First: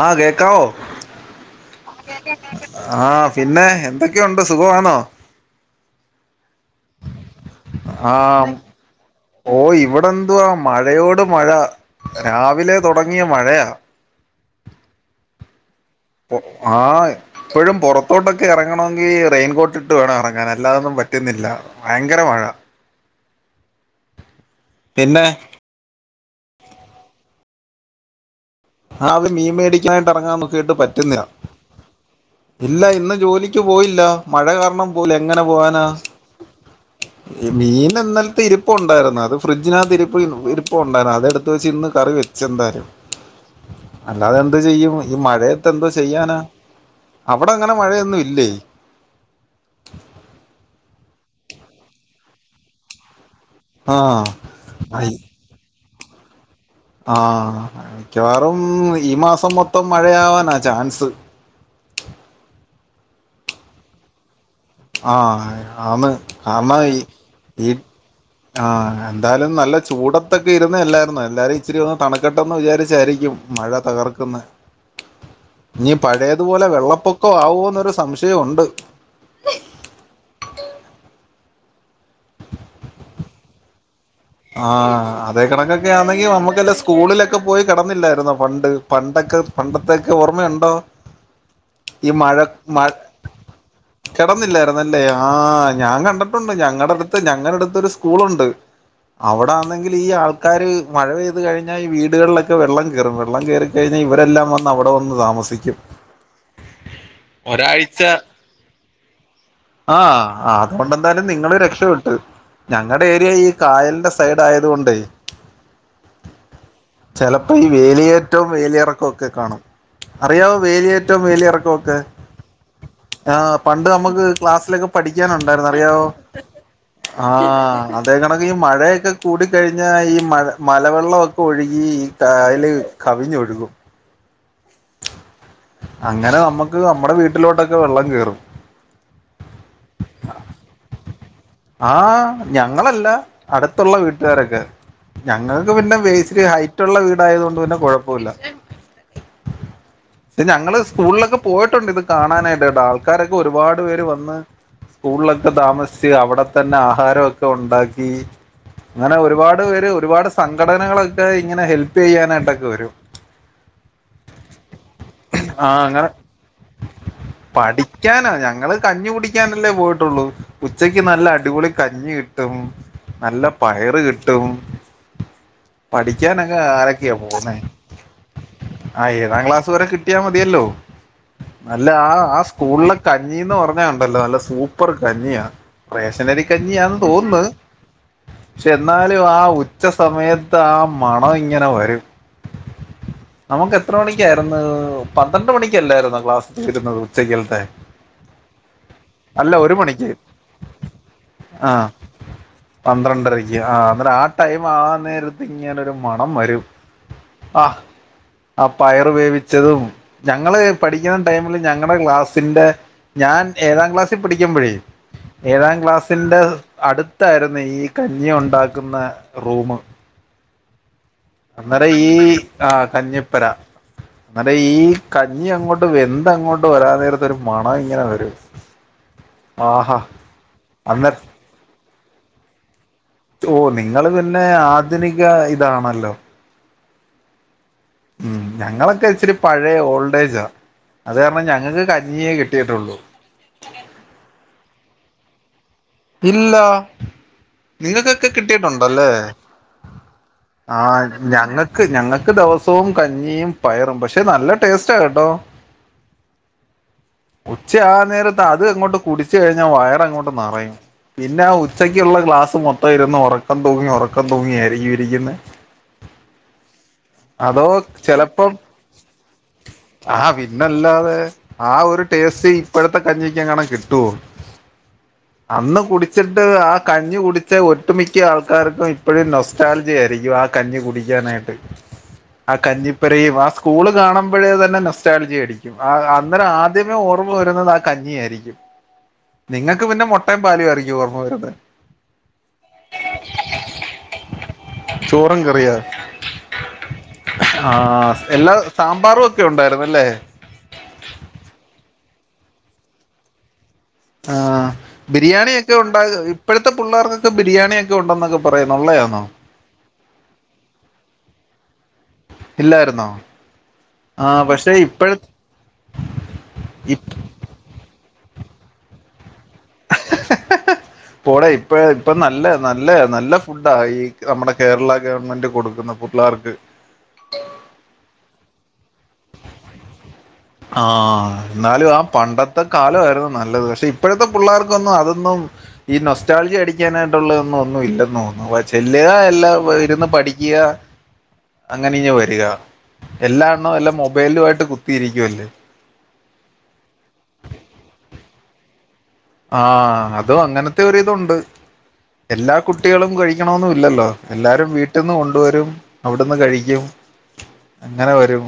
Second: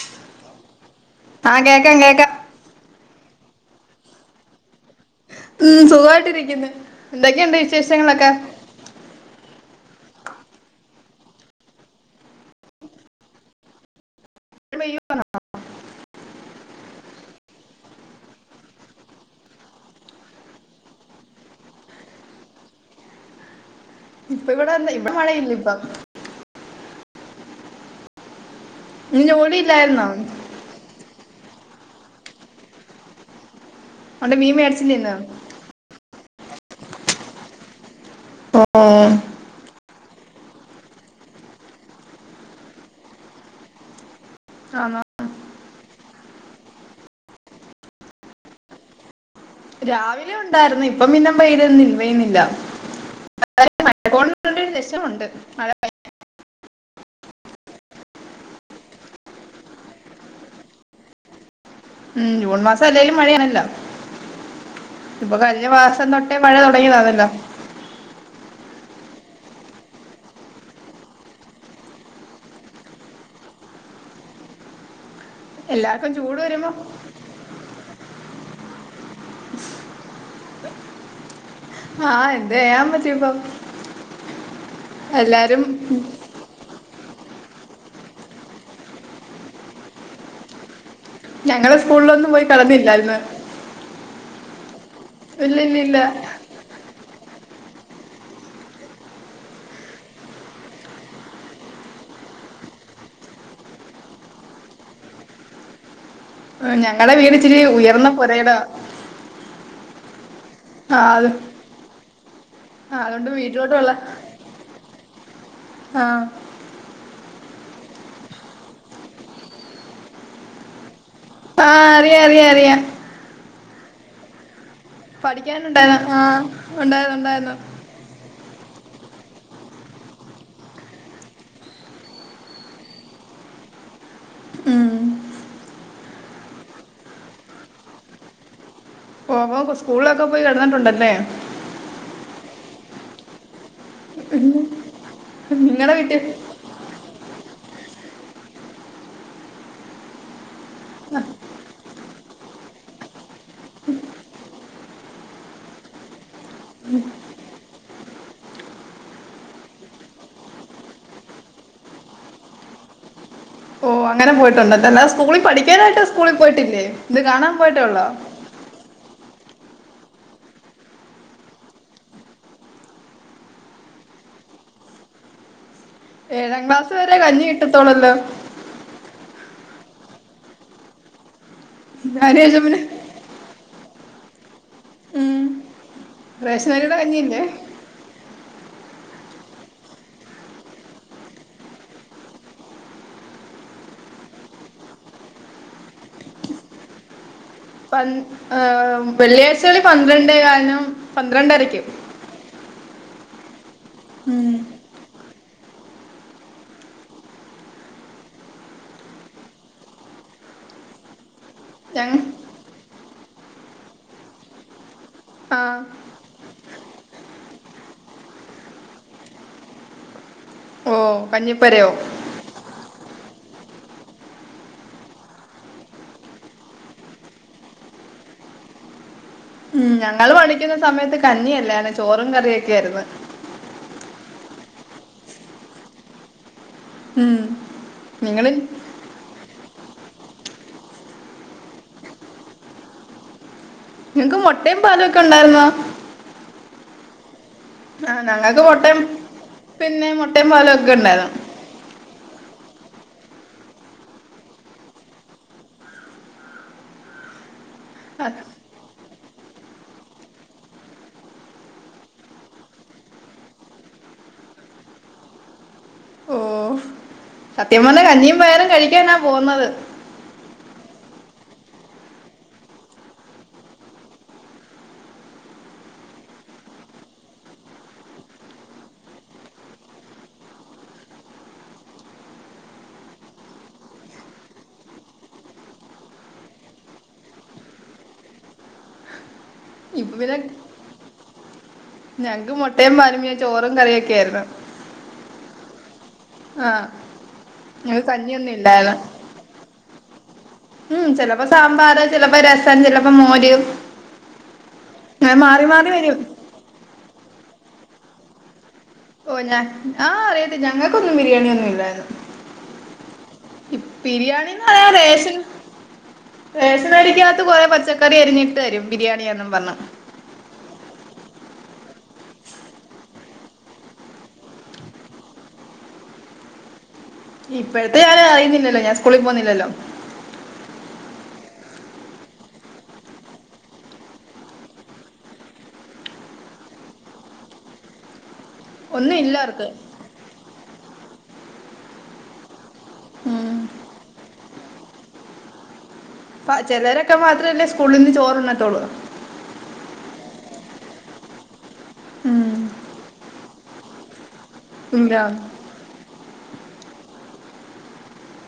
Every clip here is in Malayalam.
ആ കേക്കാവോ ആഹ് കേക്കാം കേക്കാം ആഹ പിന്നെ എന്തൊക്കെയുണ്ട് സുഖമാണോ ഉം സുഖമായിട്ടിരിക്കുന്നു എന്തൊക്കെയുണ്ട് ആ വിശേഷങ്ങളൊക്കെ ഓ ഇവിടെ എന്തുവാ മഴയോട് മഴ രാവിലെ തുടങ്ങിയ മഴയാ എ ആ ഇപ്പോഴും പുൊറത്തോട്ടൊക്കെ ഇറങ്ങണമെങ്കി റെയിൻകോട്ടിട്ട് വേണം ഇറങ്ങാൻ അല്ലാതൊന്നും പറ്റുന്നില്ല ഭയങ്കര മഴ ഇപ്പ ഇവിടെ ഇവിടെ പിന്നെ മഴയില്ല ഇപ്പ [inaudible] ഇന്ന് ആഹ്ത് മീ ജോലി ഇല്ലായിരുന്നോ മേടിക്കാനായിട്ട് ഇറങ്ങാൻ നോക്കിയിട്ട് പറ്റുന്നില്ല ഇല്ല ഇന്ന് ജോലി ക്കീ പോയില്ല അതോണ്ട് മഴ മീൻ കാരണം മേടിച്ചില്ലേ ഇന്ന് പോല എങ്ങനെ പോവാനാ മീൻ ഇന്നലത്തെ ഇരു ഓഹ് പ്പുണ്ടായിരുന്നു അത് ഫ്രഡ്ജിനകത്തിരി ഇ ഇരിപ്പുണ്ടായിരുന്നു അതെടുത്ത് വെച്ച് ഇന്ന് കറി വെച്ചു എന്തായാലും അല്ലാതെ എന്ത് ചെയ്യും ആന്നോ ഈ മഴയത്ത് എന്തോ ചെയ്യാനാ അവിടെ അങ്ങനെ മഴയൊന്നും ഇല്ലേ രാവിലെ ഉണ്ടായിരുന്നു ഇപ്പം പിന്നെ [unintelligible] ന്നില്ല ആഹ് [unintelligible] രസമുണ്ട് മഴ ആഹ മിക്കവാറും ഈ മാസം മൊത്തം മഴയാവാനാ ചാൻസ് ഉം ജൂൺ മാസം അല്ലെങ്കിലും മഴയാണല്ലോ ആ ഇപ്പൊ കഴിഞ്ഞ ആ മാസം തൊട്ടേ മഴ [unintelligible] ഇ തുടങ്ങിയതാണല്ലോ ഇ ആ എന്തായാലും നല്ല ചൂടത്തൊക്കെ ഇരുന്ന് എല്ലായിരുന്നൊ എല്ലാരും ഇച്ചിരി വന്ന് തണുക്കട്ടെന്ന് വിചാരിച്ചായിരിക്കും മഴ തകർക്കുന്നെ ഇനി എല്ലാർക്കും ചൂട് പഴയതുപോലെ വരുമ്പോ വെള്ളപ്പൊക്കം ആകുവോന്നൊരു സംശയ ഒണ്ട് ആഹ് എന്ത് ചെയ്യാൻ പറ്റും ഇപ്പം ആ അതേ എല്ലാരും കണക്കൊക്കെ ആണെങ്കി നമുക്ക് വല്ല സ് സ്കൂളിലൊക്കെ പോയി കെടന്നില്ലായിരുന്നോ പണ്ട് പണ്ടൊക്കെ പണ്ടത്തൊക്കെ ഓർമ്മയുണ്ടോ ഞങ്ങള് സ്കൂളിലൊന്നും പോയി കടന്നില്ലായിരുന്ന് കെടന്നില്ലായിരു ന്നല്ലേ ആ ഞാൻ കണ്ടിട്ടുണ്ട് ഞങ്ങടെ അടുത്ത് ഞങ്ങടെ അടുത്ത് ത്തൊരു സ്കൂളുണ്ട്. അവിടെയാണെങ്കില് ഈ ആൾക്കാര് മഴ പെയ്തു കഴിഞ്ഞ ഈ വീടുകളിലൊക്കെ വെള്ളം കേറും വെള്ളം കേറി കൈഞ്ഞ ഇവരെല്ലാം അവടെ വന്ന് താമസിക്കും. ഓ ഞങ്ങളുടെ വീട് ഇച്ചിരി ഒരാഴ്ച ഉയർന്ന പൊരയിടാ.. ആഹ് ആ അതുകൊണ്ടെന്തായാലും നിങ്ങള് രക്ഷപ്പെട്ട് ആ ഞങ്ങളുടെ അതുകൊണ്ട് ഏരിയ ഈ വീട്ടിലോട്ടുള്ള കായലിന്റെ സ് ആയതുകൊണ്ടേ ആ ചെലപ്പോ ഈ വേലിയേറ്റവും വെലിയേരക്കവും ഒക്കെ കാണും അറിയാവോ വേലിയേ റ്റവും ആ വേലിയേറക്കവുമൊക്കെ അറിയാം അറിയാം അറിയാം ആഹ് പണ്ട് നമുക്ക് ക്ലാസ്സിലൊക്കെ പഠിക്കാനുണ്ടായിരുന്നു അറിയാവോ ഉണ്ടായിരുന്നു ആഹ് ഉണ്ടായിരുന്നു അതായിരുന്നു ഇപ്പ അധികം മഴയ് ക്കെ കൂടി കഴിഞ്ഞ ഈ മഴ മലവെള്ളമൊക്കെ ഒഴുകി ഈ കായല് കവിഞ്ഞൊഴുകും ഉം അങ്ങനെ നമ്മുക്ക് നമ്മുടെ വീട്ടിലോട്ടൊക്കെ വെള്ളം കേയറും ഓ അപ്പൊ സ്കൂളിലൊക്കെ പോയി കെടന്നട്ടുണ്ടല്ലേ ആ ഞങ്ങളല്ല അടു ത്തുള്ള വീട്ടുകാരൊക്കെ ഞങ്ങൾക്ക് നിങ്ങടെ പിന്നെ ബേസ് വീട്ടിൽ ഇച്ചിരി ഹൈറ്റ് ഒള്ള വീടായതുകൊണ്ട് പിന്നെ കൊഴുപ്പൂല ഇത് ഞങ്ങള് സ്കൂളിലൊക്കെ പോയിട്ടുണ്ട് ഇത് കാണാനായിട്ട് താ ആൾക്കാരൊക്കെ ഒരുപാട് പേര് വന്ന് സ്കൂളിലൊക്കെ താമസിച്ചു അവടെ തന്നെ ആഹാരമൊക്കെ ഉണ്ടാക്കി അങ്ങനെ ഒരുപാട് പേര് ഒരുപാട് സംഘടനകളൊക്കെ ഇങ്ങനെ ഹെൽപ് ചെയ്യാനായിട്ടൊക്കെ വരും ഓ അങ്ങനെ പോയിട്ടുണ്ടല്ലേ അല്ലാതെ സ്കൂളിൽ ആഹ് പഠിക്കാനായിട്ട് അങ്ങനെ സ്കൂളിൽ പോയിട്ടില്ലേ ഇത് കാണാൻ പോയിട്ടെ ഒള്ളോ ക്കാനല്ലെ പോയിട്ടുള്ളൂ ഉച്ചക്ക് നല്ല അടിപൊളി കഞ്ഞി കിട്ടും നല്ല പയറ് കിട്ടും പഠിക്കാനക്കെ ഏഴാം ക്ലാസ് ആരക്കെയാ വരെ കഞ്ഞി പോകുന്നേ കിട്ടത്തോളല്ലോ ആ ഏഴാം ക്ലാസ്സ് അതുവരെ കിട്ടിയാ മതിയല്ലോ അല്ല ആ ആ അതിന് ശേഷം പിന്നെ സ്കൂളിലെ കഞ്ഞിന്ന് പറ ണ്ടല്ലോ നല്ല സൂപ്പ പ്പർ കഞ്ഞിയ ഉം വെ റേഷനരി റേഷൻ കഞ്ഞി ആന്ന് അരിയുടെ തോന്നുന്നു കഞ്ഞിയില്ലേ എന്നാലും ആ ഉച്ച സമയത്ത് ആ മണം ഇങ്ങനെ വരും നമുക്ക് എത്ര മണിക്കായിരുന്നു പന്ത്രണ്ട് മണിക്കല്ലായിരുന്നോ ക്ലാസ് തീരുന്നത് ഉച്ചക്ക് പ ഏ ഒരു വെള്ളിയാഴ്ചകളില് മണിക്ക് പന്ത്രണ്ടേ കാലിനും പന്ത്രണ്ടരക്കും പന്ത്രണ്ടരക്ക് ആ അ ആ ടൈം ആന്ന ഇങ്ങനോരു മണം വരും ആ ആ പയറ് വേവിച്ചതും ഞങ്ങള് പഠിക്കുന്ന ടൈമില് ഞങ്ങളുടെ ഞങ്ങ ക്ലാസ്സിന്റെ ഞാൻ ഏഴാം ക്ലാസ്സിൽ പഠിക്കുമ്പോഴേ ഏഴാം ആഹ് ക്ലാസ് ക്ലാസ്സിന്റെ അടുത്തായിരുന്നു ഈ കഞ്ഞി ഉണ്ടാക്കുന്ന റൂം ഓഹ് കഞ്ഞിപ്പരയോ അന്നേരം ഈ ആ കഞ്ഞി പര അന്നേരാ ഈ കഞ്ഞി അങ്ങോട്ട് വെന്ത അങ്ങോട്ട് വരാ നേരത്ത ഒരു മണ ഇങ്ങനെ വരും ഉം ആഹാ ഞങ്ങൾ പഠിക്കുന്ന സമയത്ത് അന്നേരം കന്ഞ്ഞിയല്ലാർന്ന് ചോറും കറിയൊക്കെ ആയിരുന്നു ഓ നിങ്ങൾ പിന്നെ ആധുനിക ഇതാണല്ലോ ഉം ഉം നിങ്ങള് ഞങ്ങളൊക്കെ ഇച്ചിരി പഴയ ഓൾഡ് ഏജാ അത് കാരണം ഞങ്ങൾക്ക് കഞ്ഞിയേ കിട്ടിയിട്ടുള്ളൂ നിങ്ങക്ക് മുട്ടയും പാലൊക്കെ ഉണ്ടായിരുന്നോ ഇല്ല ആഹ് നിങ്ങൾക്കൊക്കെ ഞങ്ങൾക്ക് മുട്ടയും കിട്ടിട്ടുണ്ടല്ലേ പിന്നെ മുട്ടയും പാലും ആ ഒക്കെ ഉണ്ടായിരുന്നു ഞങ്ങൾക്ക് ഞങ്ങക്ക് ക ദിവസവും കഞ്ഞിയും പയറും പക്ഷെ നല്ല ടേസ്റ്റ് കേട്ടോ ഉച്ച ആ നേരത്ത് അത് അങ്ങോട്ട് കുടിച്ച് കഴിഞ്ഞാൽ വയർ അങ്ങോട്ട് നിറയും പിന്നെ ആ ഉച്ചക്കുള്ള ക്ലാസ്സ്‌ മൊത്തം ഇരുന്ന് ഒറക്കം തൂങ്ങി ഒറക്കം തൂങ്ങിയയിരിക്കും ഇരിക്കുന്നേ ഓ സത്യം പറഞ്ഞെ കഞ്ഞിയും പയറും കഴിക്കാനാ പോകുന്നത് ആഹ് പിന്നല്ലാതെ ആ ഒരു ടേസ്റ്റ് ഇപ്പോഴത്തെ കഞ്ഞിക്കെങ്ങാണും കിട്ടോ അന്ന് കുടിച്ച്ട്ട് ആ കഞ്ഞി കുടിച്ച ഒട്ടുമിക്ക ആൾക്കാർക്കും ഇപ്പഴും നൊസ്റ്റാൾജിയ ആയിരിക്കും ആ കഞ്ഞി കുടിക്കാനായ്ട്ട് ആ കഞ്ഞിപ്പെരയും ആ സ്കൂള് കാണുമ്പഴേ തന്നെ നൊസ്റ്റാൾജിയടിക്കും ആ അന്നേരം ആദ്യമേ ഓർമ്മ വര്ന്നത് ആ കഞ്ഞി ആയിരിക്കും നിങ്ങക്ക് പിന്നെ [unintelligible] ഓർമ്മ വരുന്നെ ഞങ്ങക്ക് മോട്ടയും പാലും പിന്നെ ചോറും കറിയൊക്കെ ആയിര്ന്ന് [unintelligible] ആ ഇങ്ങക്ക് എല്ലാ കഞ്ഞിയൊന്നും ഇല്ലായിരുന്നു സാമ്പാറും ഒക്കെ ഉണ്ടായിര്ന്നോ ല്ലേ ചിലപ്പം രസം ചിലപ്പം മോര് ആ അങ്ങനെ മാറി ബിരിയാണിയൊക്കെ മാറി വരും ഉണ്ടാവോ ഇപ്പോഴത്തെ പിള്ളേർക്കൊക്കെ ബിരിയാണിയൊക്കെ ഉണ്ടെന്നൊക്കെ പറയുന്നു ഉള്ളയാണോ? ഓ ഞാൻ ആ അറിയത്തില്ല ഞങ്ങക്കൊന്നും ബിരിയാണി ഒന്നും ഇല്ലായിര് ഇല്ലായിര്ന്നോ? ബിരിയാണിന്ന് പറയാ റേഷൻ റേഷന ഇപ്പ അരിക്കകത്ത് കൊറെ പച്ചക് കറി അരിഞ്ഞിട്ട് തരും ബിരിയാണീന്ന് പറഞ് പോടെ ഇപ്പഴാ ഇപ്പം നല്ല നല്ല നല്ല ഫുഡാ ഈ നമ്മുടെ കേരള ഗവൺമെന്റ് കൊടുക്കുന്ന പുള്ളാർക്ക് ഇപ്പോഴത്തെ [unintelligible] ഇല്ലല്ലോ ഞാൻ സ്കൂളിൽ പോവുന്നില്ലല്ലോ. ആ ഇന്നാലും ആ പണ്ടത്തെ കാലവായിരുന്നു നല്ലത് പക്ഷെ ഇപ്പഴത്തെ പുള്ളാർക്കൊന്നും അതൊന്നും ഈ നൊസ്റ്റാൾജി അടിക്കാനായിട്ടുള്ളതൊന്നും ഒന്നും ഇല്ലെന്ന് തോന്നുന്നു ചെല്ല ഒന്നും ഇല്ല അവർക്ക് എല്ലാം ഇരുന്ന് പഠിക്ക്യ അങ്ങനെ ഇങ്ങ് വരിക എല്ലാണ്ണോം എല്ലാം മൊബൈലുവായിട്ട് കുത്തിയിരി ക്കുവല്ലേ. പ്പ ചെലരൊക്കെ മാത്രവല്ലേ സ്കൂളിന്ന് ചോറുണ്ണത്തോളൂ. ആ അതും അങ്ങനത്തെ ഒരിതുണ്ട് എല്ലാ ഉം കുട്ടികളും കഴിക്കണൊന്നും ഇല്ലല്ലോ എല്ലാരും വീട്ടിന്ന് ഇല്ല കൊണ്ടുവരും അവിടുന്ന് കഴി ക്കും അങ്ങനെ വരും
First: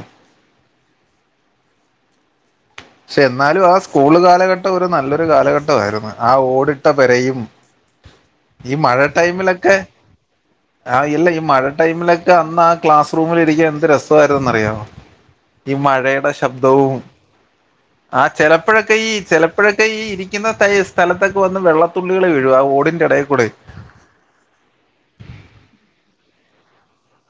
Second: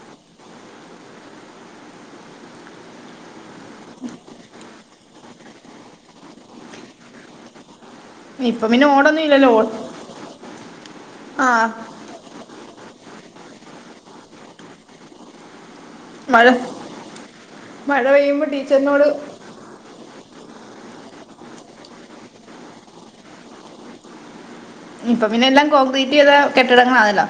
ഛെ എന്നാലും ആ സ്കൂള് കാലഘട്ടം ഒരു നല്ലൊരു കാലഘട്ടവായിരുന്നു ആ ഓടിട്ട പെരയും, ഇപ്പൊ ഈ പിന്നെ മഴ ഓടൊന്നും ഇല്ലല്ലോ ഓ ടൈമിലൊക്കെ ആ ഇല്ല ഈ ആ മഴ ടൈമിലൊക്കെ അന്ന് ആ ക്ലാസ് റൂമിലിരിക്കാൻഎന്ത് രസവായിരുന്നെന്ന് അറിയാവോ. ഈ മഴയുടെ മഴ ശബ്ദവും മഴ ആ പെയ്യുമ്പോ ചെലപ്പഴൊക്കെ ഈ ടീച്ചറിനോട് ചെലപ്പഴ ഴക്കെ ഈ ഇരിക്കുന്ന ത സ്ഥലത്തൊക്കെ വന്ന് വെള്ളത്തുള്ളികള് വീഴും. ആ ഓടിന്റെ എടയേക്കൂടെയ് ഇപ്പൊ പിന്നെ എല്ലാം കോൺക്രീറ്റീത കെട്ടിടങ്ങളാണല്ലോ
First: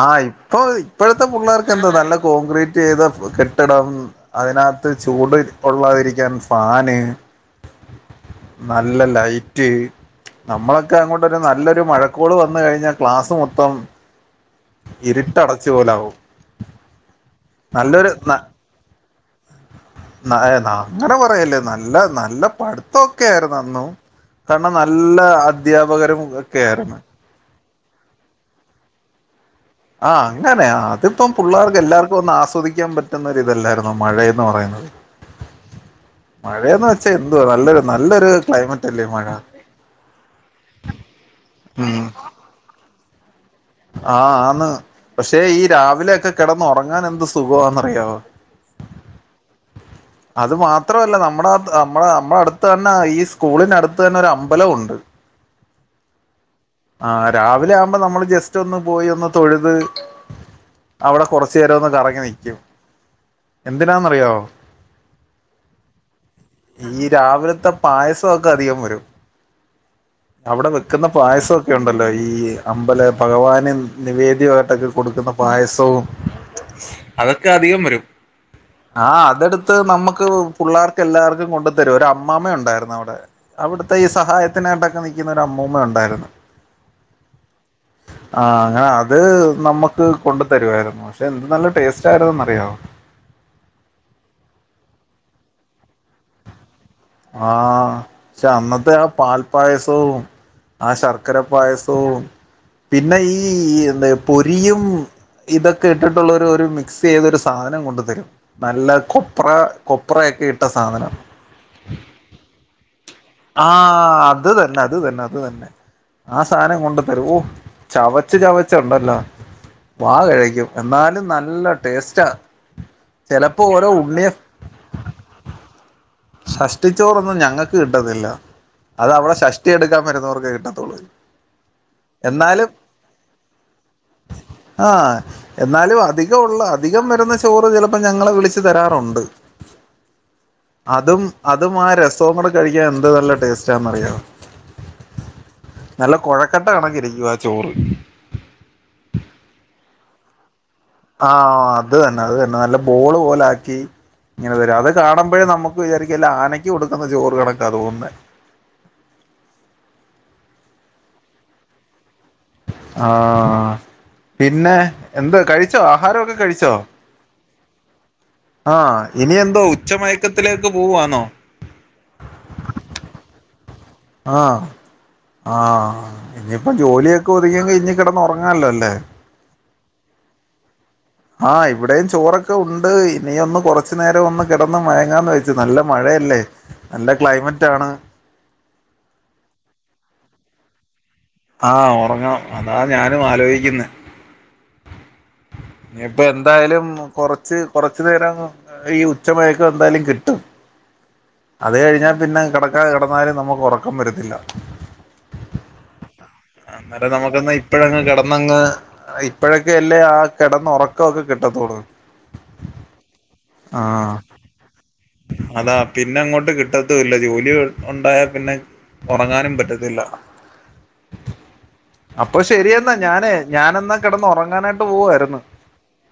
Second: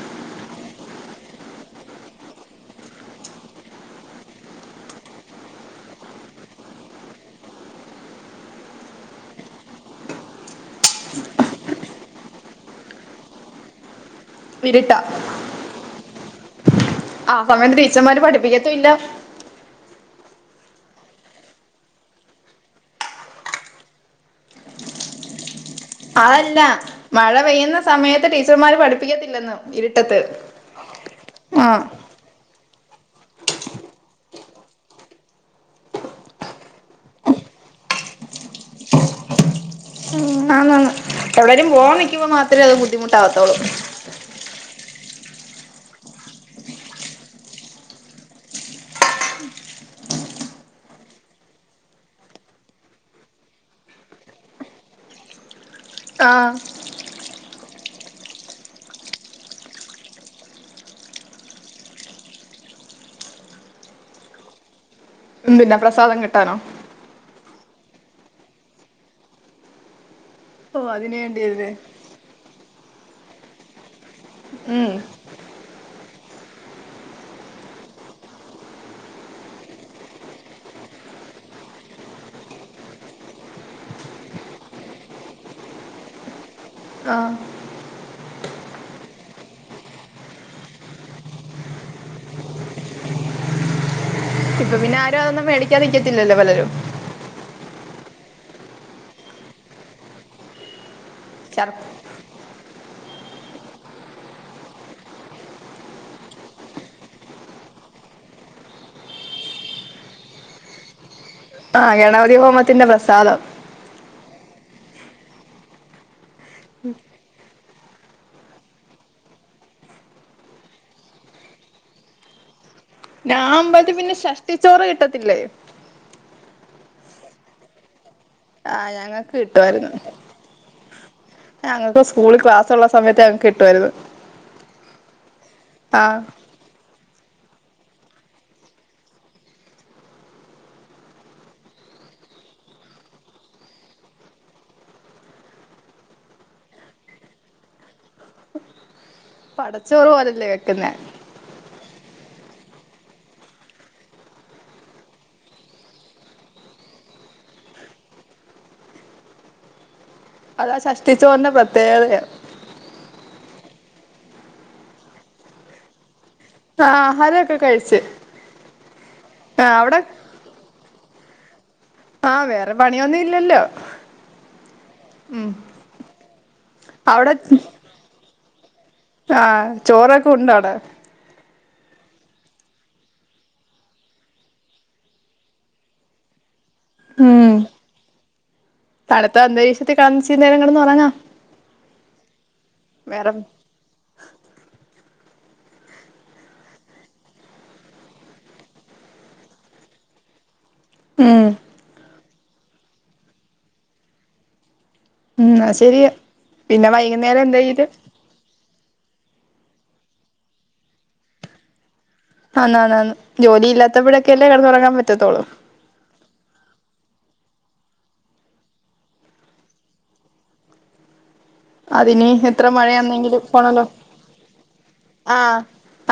ആ ഇപ്പൊ ഇപ്പഴത്തെ പുള്ളാർക്ക് എന്താ നല്ല കോൺക്രീറ്റ് ചെയ്ത ഫ് കെട്ടിടം അതിനകത്ത് ചൂട് കൊള്ളാതിരിക്കാൻ ഫാന് നല്ല ലൈറ്റ് നമ്മളൊക്കെ അങ്ങോട്ടൊരു നല്ലൊരു മഴക്കോള് വന്ന് കഴിഞ്ഞാ ക്ലാസ് മൊത്തം ഇരുട്ടാ ഇരുട്ടടച്ചു പോലെ ആവും. ആ [unintelligible] ടീച്ചർമാര് പഠിപ്പിക്കത്തും ഇല്ല. ന ന അങ്ങനെ പറയല്ലേ നല്ല നല്ല പട്ത്തൊക്കെ ആയിരുന്നു അന്നും കാരണം നല്ല അ അഅല്ല മഴ പെയ്യുന്ന സമയത്ത് ടീച്ചർമാര് പഠിപ്പിക്കത്തില്ലെന്ന് ആ ഇരുട്ടത്ത് അങ്ങനെ അതിപ്പം ആ പുള്ളാർക്ക് എല്ലർക്കും ഒന്ന് ആസ്വദി ക്കാൻ പറ്റുന്ന ഒര് ഇതല്ലായിര്ന്നോ മഴയെന്ന് പറയുന്നത് മഴയെന്ന് വെച്ചാ എന്തോ നല്ലൊരു നല്ലൊരു ക്ലൈമറ്റ് അല്ലേ മഴ എവിടെലും പോവാൻ ഉം നിക്കിമ്പോ മാത്രേ അത് ബുദ്ധി ദ്ധിമ്മുട്ടാകത്തൊള്ളു. ആ ആന്ന് പക്ഷെ ഈ രാവിലെയൊക്കെ കെടന്ന് ഒറങ്ങാൻ എന്ത് സുഖവാന്ന് അറിയാവോ അത് മാത്ര അല്ല നമ്മുടെ അയ്ത്ത് നമ്മടെ നമ്മുടെ അടുത്ത് തന്നെ ഈ സ്കൂളിന്റെ അടുത്ത് തന്നെ ഒരു അമ്പലം ഉണ്ട്. ആ... ആ രാവിലെ ആവുമ്പൊ നമ്മള് ജസ്റ്റ് ഒന്ന് പോയി തൊഴുത് അവടെ കൊറച്ച് നേരവൊന്ന് കറങ്ങി നിക്ക്യും. എന്തിനാന്നറിയാവോ ഒന്നുല്ല പ്രസാദം കിട്ടാനോ ത്ത പായസൊക്കെ അധികം വരും അവിടെ ഓ വെക്കുന്ന അതിന് പായസം വേണ്ടിയല്ലേ ഒക്കെ ഉണ്ടല്ലോ ഈ അമ്പല ഭഗവാന് നിവേദ്യമായിട്ടൊക്കെ ഉം കൊടുക്കുന്ന പായസം. സവും അതൊക്കെ അധികം വരും ആ അതെടുത്ത് നമുക്ക് പുള്ളേർക്ക് എല്ലാവർക്കും കൊണ്ട തരും. ഒരു അമ്മാമ ഉണ്ടായിരുന്നു അവിടെ അവിടുത്തെ ഈ സഹായത്തിനായിട്ടൊക്കെ നി ക്കുന്ന അമ്മൂമ്മ ഉണ്ടായിരുന്നു. ആ ആ അങ്ങനെ അത് നമ്മക്ക് കൊണ്ടു തരുവായിരുന്നു പക്ഷെ എന്ത് നല്ല ടേസ്റ്റ് ആയിരുന്നെന്നറിയവോ? പ്പൊപിന്നെ ആരും അതോന്നും മേടിക്കാൻ നിൽക്കത്തില്ലല്ലോ പലരും. ആഹ് ക്ഷെ അന്നത്തെ ആ പാൽപ്പായസവും ആ ശർ ക്കരപ്പായസവും പിന്നെ ഈ എന്താ പൊരിയും ഇതൊക്കെ ഇട്ടിട്ടുള്ളഒരു ഒര് മിക്സ് ചെയ്തൊരു സാധനം കൊണ്ട് തരും നല്ല കൊപ്ര കൊപ്രയൊക്കെ ഇട്ട സാധനം. ആഹ് ഗണപതി ഹോമത്തിന്റെ പ്രസാദം. ആഹ് അത് തന്നെ അത് തന്നെ അത് തന്നെ ആ സാധനം കൊണ്ടു തരു ഓ ചവച്ച് ചവച്ച് ഉണ്ടല്ലോ വാ കഴിക്കും എന്നാലും നല്ല ടേസ്റ്റാ. ആ ചിലപ്പോ ഓരോ അമ്പലത്തി പ്പിന്നെ ഉണ്ണിയ ഷഷ്ടിച്ചോറ് കിട്ടത്തില്ലേ? സഷ്ടിച്ചോറൊന്നും ഞങ്ങൾക്ക് കി ട്ടത്തില്ല. ആഹ് അത് ഞങ്ങൾക്ക് അവിടെ ഷഷ്ടി കിട്ടുവായിരുന്നു എടുക്കാൻ വരുന്നവർക്കേ കിട്ടത്തോള്. ഞങ്ങൾക്ക് സ്കൂളിൽ എന്നാലും ക്ലാസ്സുള്ള സമയത്ത് ഞങ്ങൾക്ക് കിട്ടുവായിരുന്നു ആഹ് എന്നാലും ആഹ് അധികം ഉള്ള അധികം വരുന്ന ചോറ് ചിലപ്പോ ഞങ്ങളെ വിളിച്ചു തരാറുണ്ട്. അതും അതും ആ രസം കൂടെ കഴിക്കാൻ എന്ത് നല്ല ടേസ്റ്റാന്നറിയാവോ? നല്ല കുഴക്കെട്ട കണക്കിരിക്കും ആ ചോറ് പടച്ചോറ് പോലല്ലേ വെക്കുന്നെ? ആഹ് അത് തന്നെ അത് തന്നെ നല്ല ബോള് പോലാക്കി ഇങ്ങനെ തരും അത് കാണുമ്പോഴേ നമുക്ക് വിചാരിക്കല്ല ആനക്ക് കൊടുക്കുന്ന ചോറ് കണക്കാ തോന്നുന്നേ അതാ സഷ്ടിച്ചോറിന്റ പ്രത്യേകതയാ ആഹ് പിന്നെ എന്ത് കഴിച്ചോ ആഹാരൊക്കെ കഴിച്ചോ ആഹ് ആഹാരമൊക്കെ കഴിച്ച് ആഹ് ഇനി എന്തോ ആഹ് അവിടെ ഉച്ചമയക്കത്തിലേക്ക് പോവ്വാന്നോ ആഹ് വേറെ പണിയൊന്നും ഇല്ലല്ലോ ആഹ് ആഹ് ഇനിയിപ്പ ജോലിയൊക്കെ അവിടെ ഒതുങ്ങിയെങ്കി ഇനി കിടന്ന് ആണല്ലോ അല്ലേ ആഹ് ചോറൊക്കെ ഉണ്ടാടാ ആ ഇവിടെയും ചോറൊക്കെ ഉണ്ട് ഇനി ഒന്ന് കുറച്ചു നേരം ഒന്ന് കിടന്ന് മയങ്ങാന്ന് വെച്ചു നല്ല മഴയല്ലേ നല്ല ക്ലൈമറ്റാണ് തണത്ത അന്തരീക്ഷത്തിൽ കണ [unintelligible] നേരം കിന്നന്ന് ഉറങ്ങാ ആഹ് ഉറങ്ങണം അതാ ഞാനും ആലോചിക്കുന്നെ ഇനിയിപ്പ എന്തായാലും കൊറച്ച് കൊറച്ചു നേരം ഈ ഉച്ചമഴക്ക എന്തായാലും കിട്ടും ഉം അത് കഴിഞ്ഞാ പിന്നെ കെടക്കാതെ കെടന്നാലും നമുക്ക് ഒറക്കം വരത്തില്ല ഉം അയ് ശരിയാ പിന്നെ അന്നേരം വൈകുന്നേരം നമുക്കന്ന് എന്തെയ്യും ഇപ്പഴങ്ങ് കെടന്നങ്ങ് ഇപ്പഴൊക്കെ അല്ലേ ആ കെടന്ന് ഒറക്ക ഒക്കെ കിട്ടത്തോള്ളു ആന്നാന്നാന്ന് ജോലി ഇല്ലാത്തപ്പയൊക്കെ അല്ലേ കെടന്നുറങ്ങാൻ പറ്റത്തോളൂ ട്ട് കിട്ടത്തു ഇല്ല ജോലിയു ഒണ്ടായാൽ പിന്നെ ഒറങ്ങാനും പറ്റത്തില്ല അതിനി അപ്പൊ എത്ര ശരിയെന്നാ ഞാനേ മഴയാന്നെങ്കിലും പോണല്ലോ ഞാനെന്നാ കിടന്ന് ഒറങ്ങാനായിട്ട് ആ പോവായിരുന്നു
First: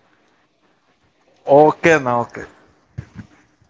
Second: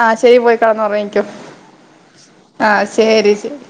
ആ ശരി പോയി കെടന്ന് ഒറങ്ങിക്കോ ഓക്കെ എന്നാ ഓക്കെ ആ ശരി ശരി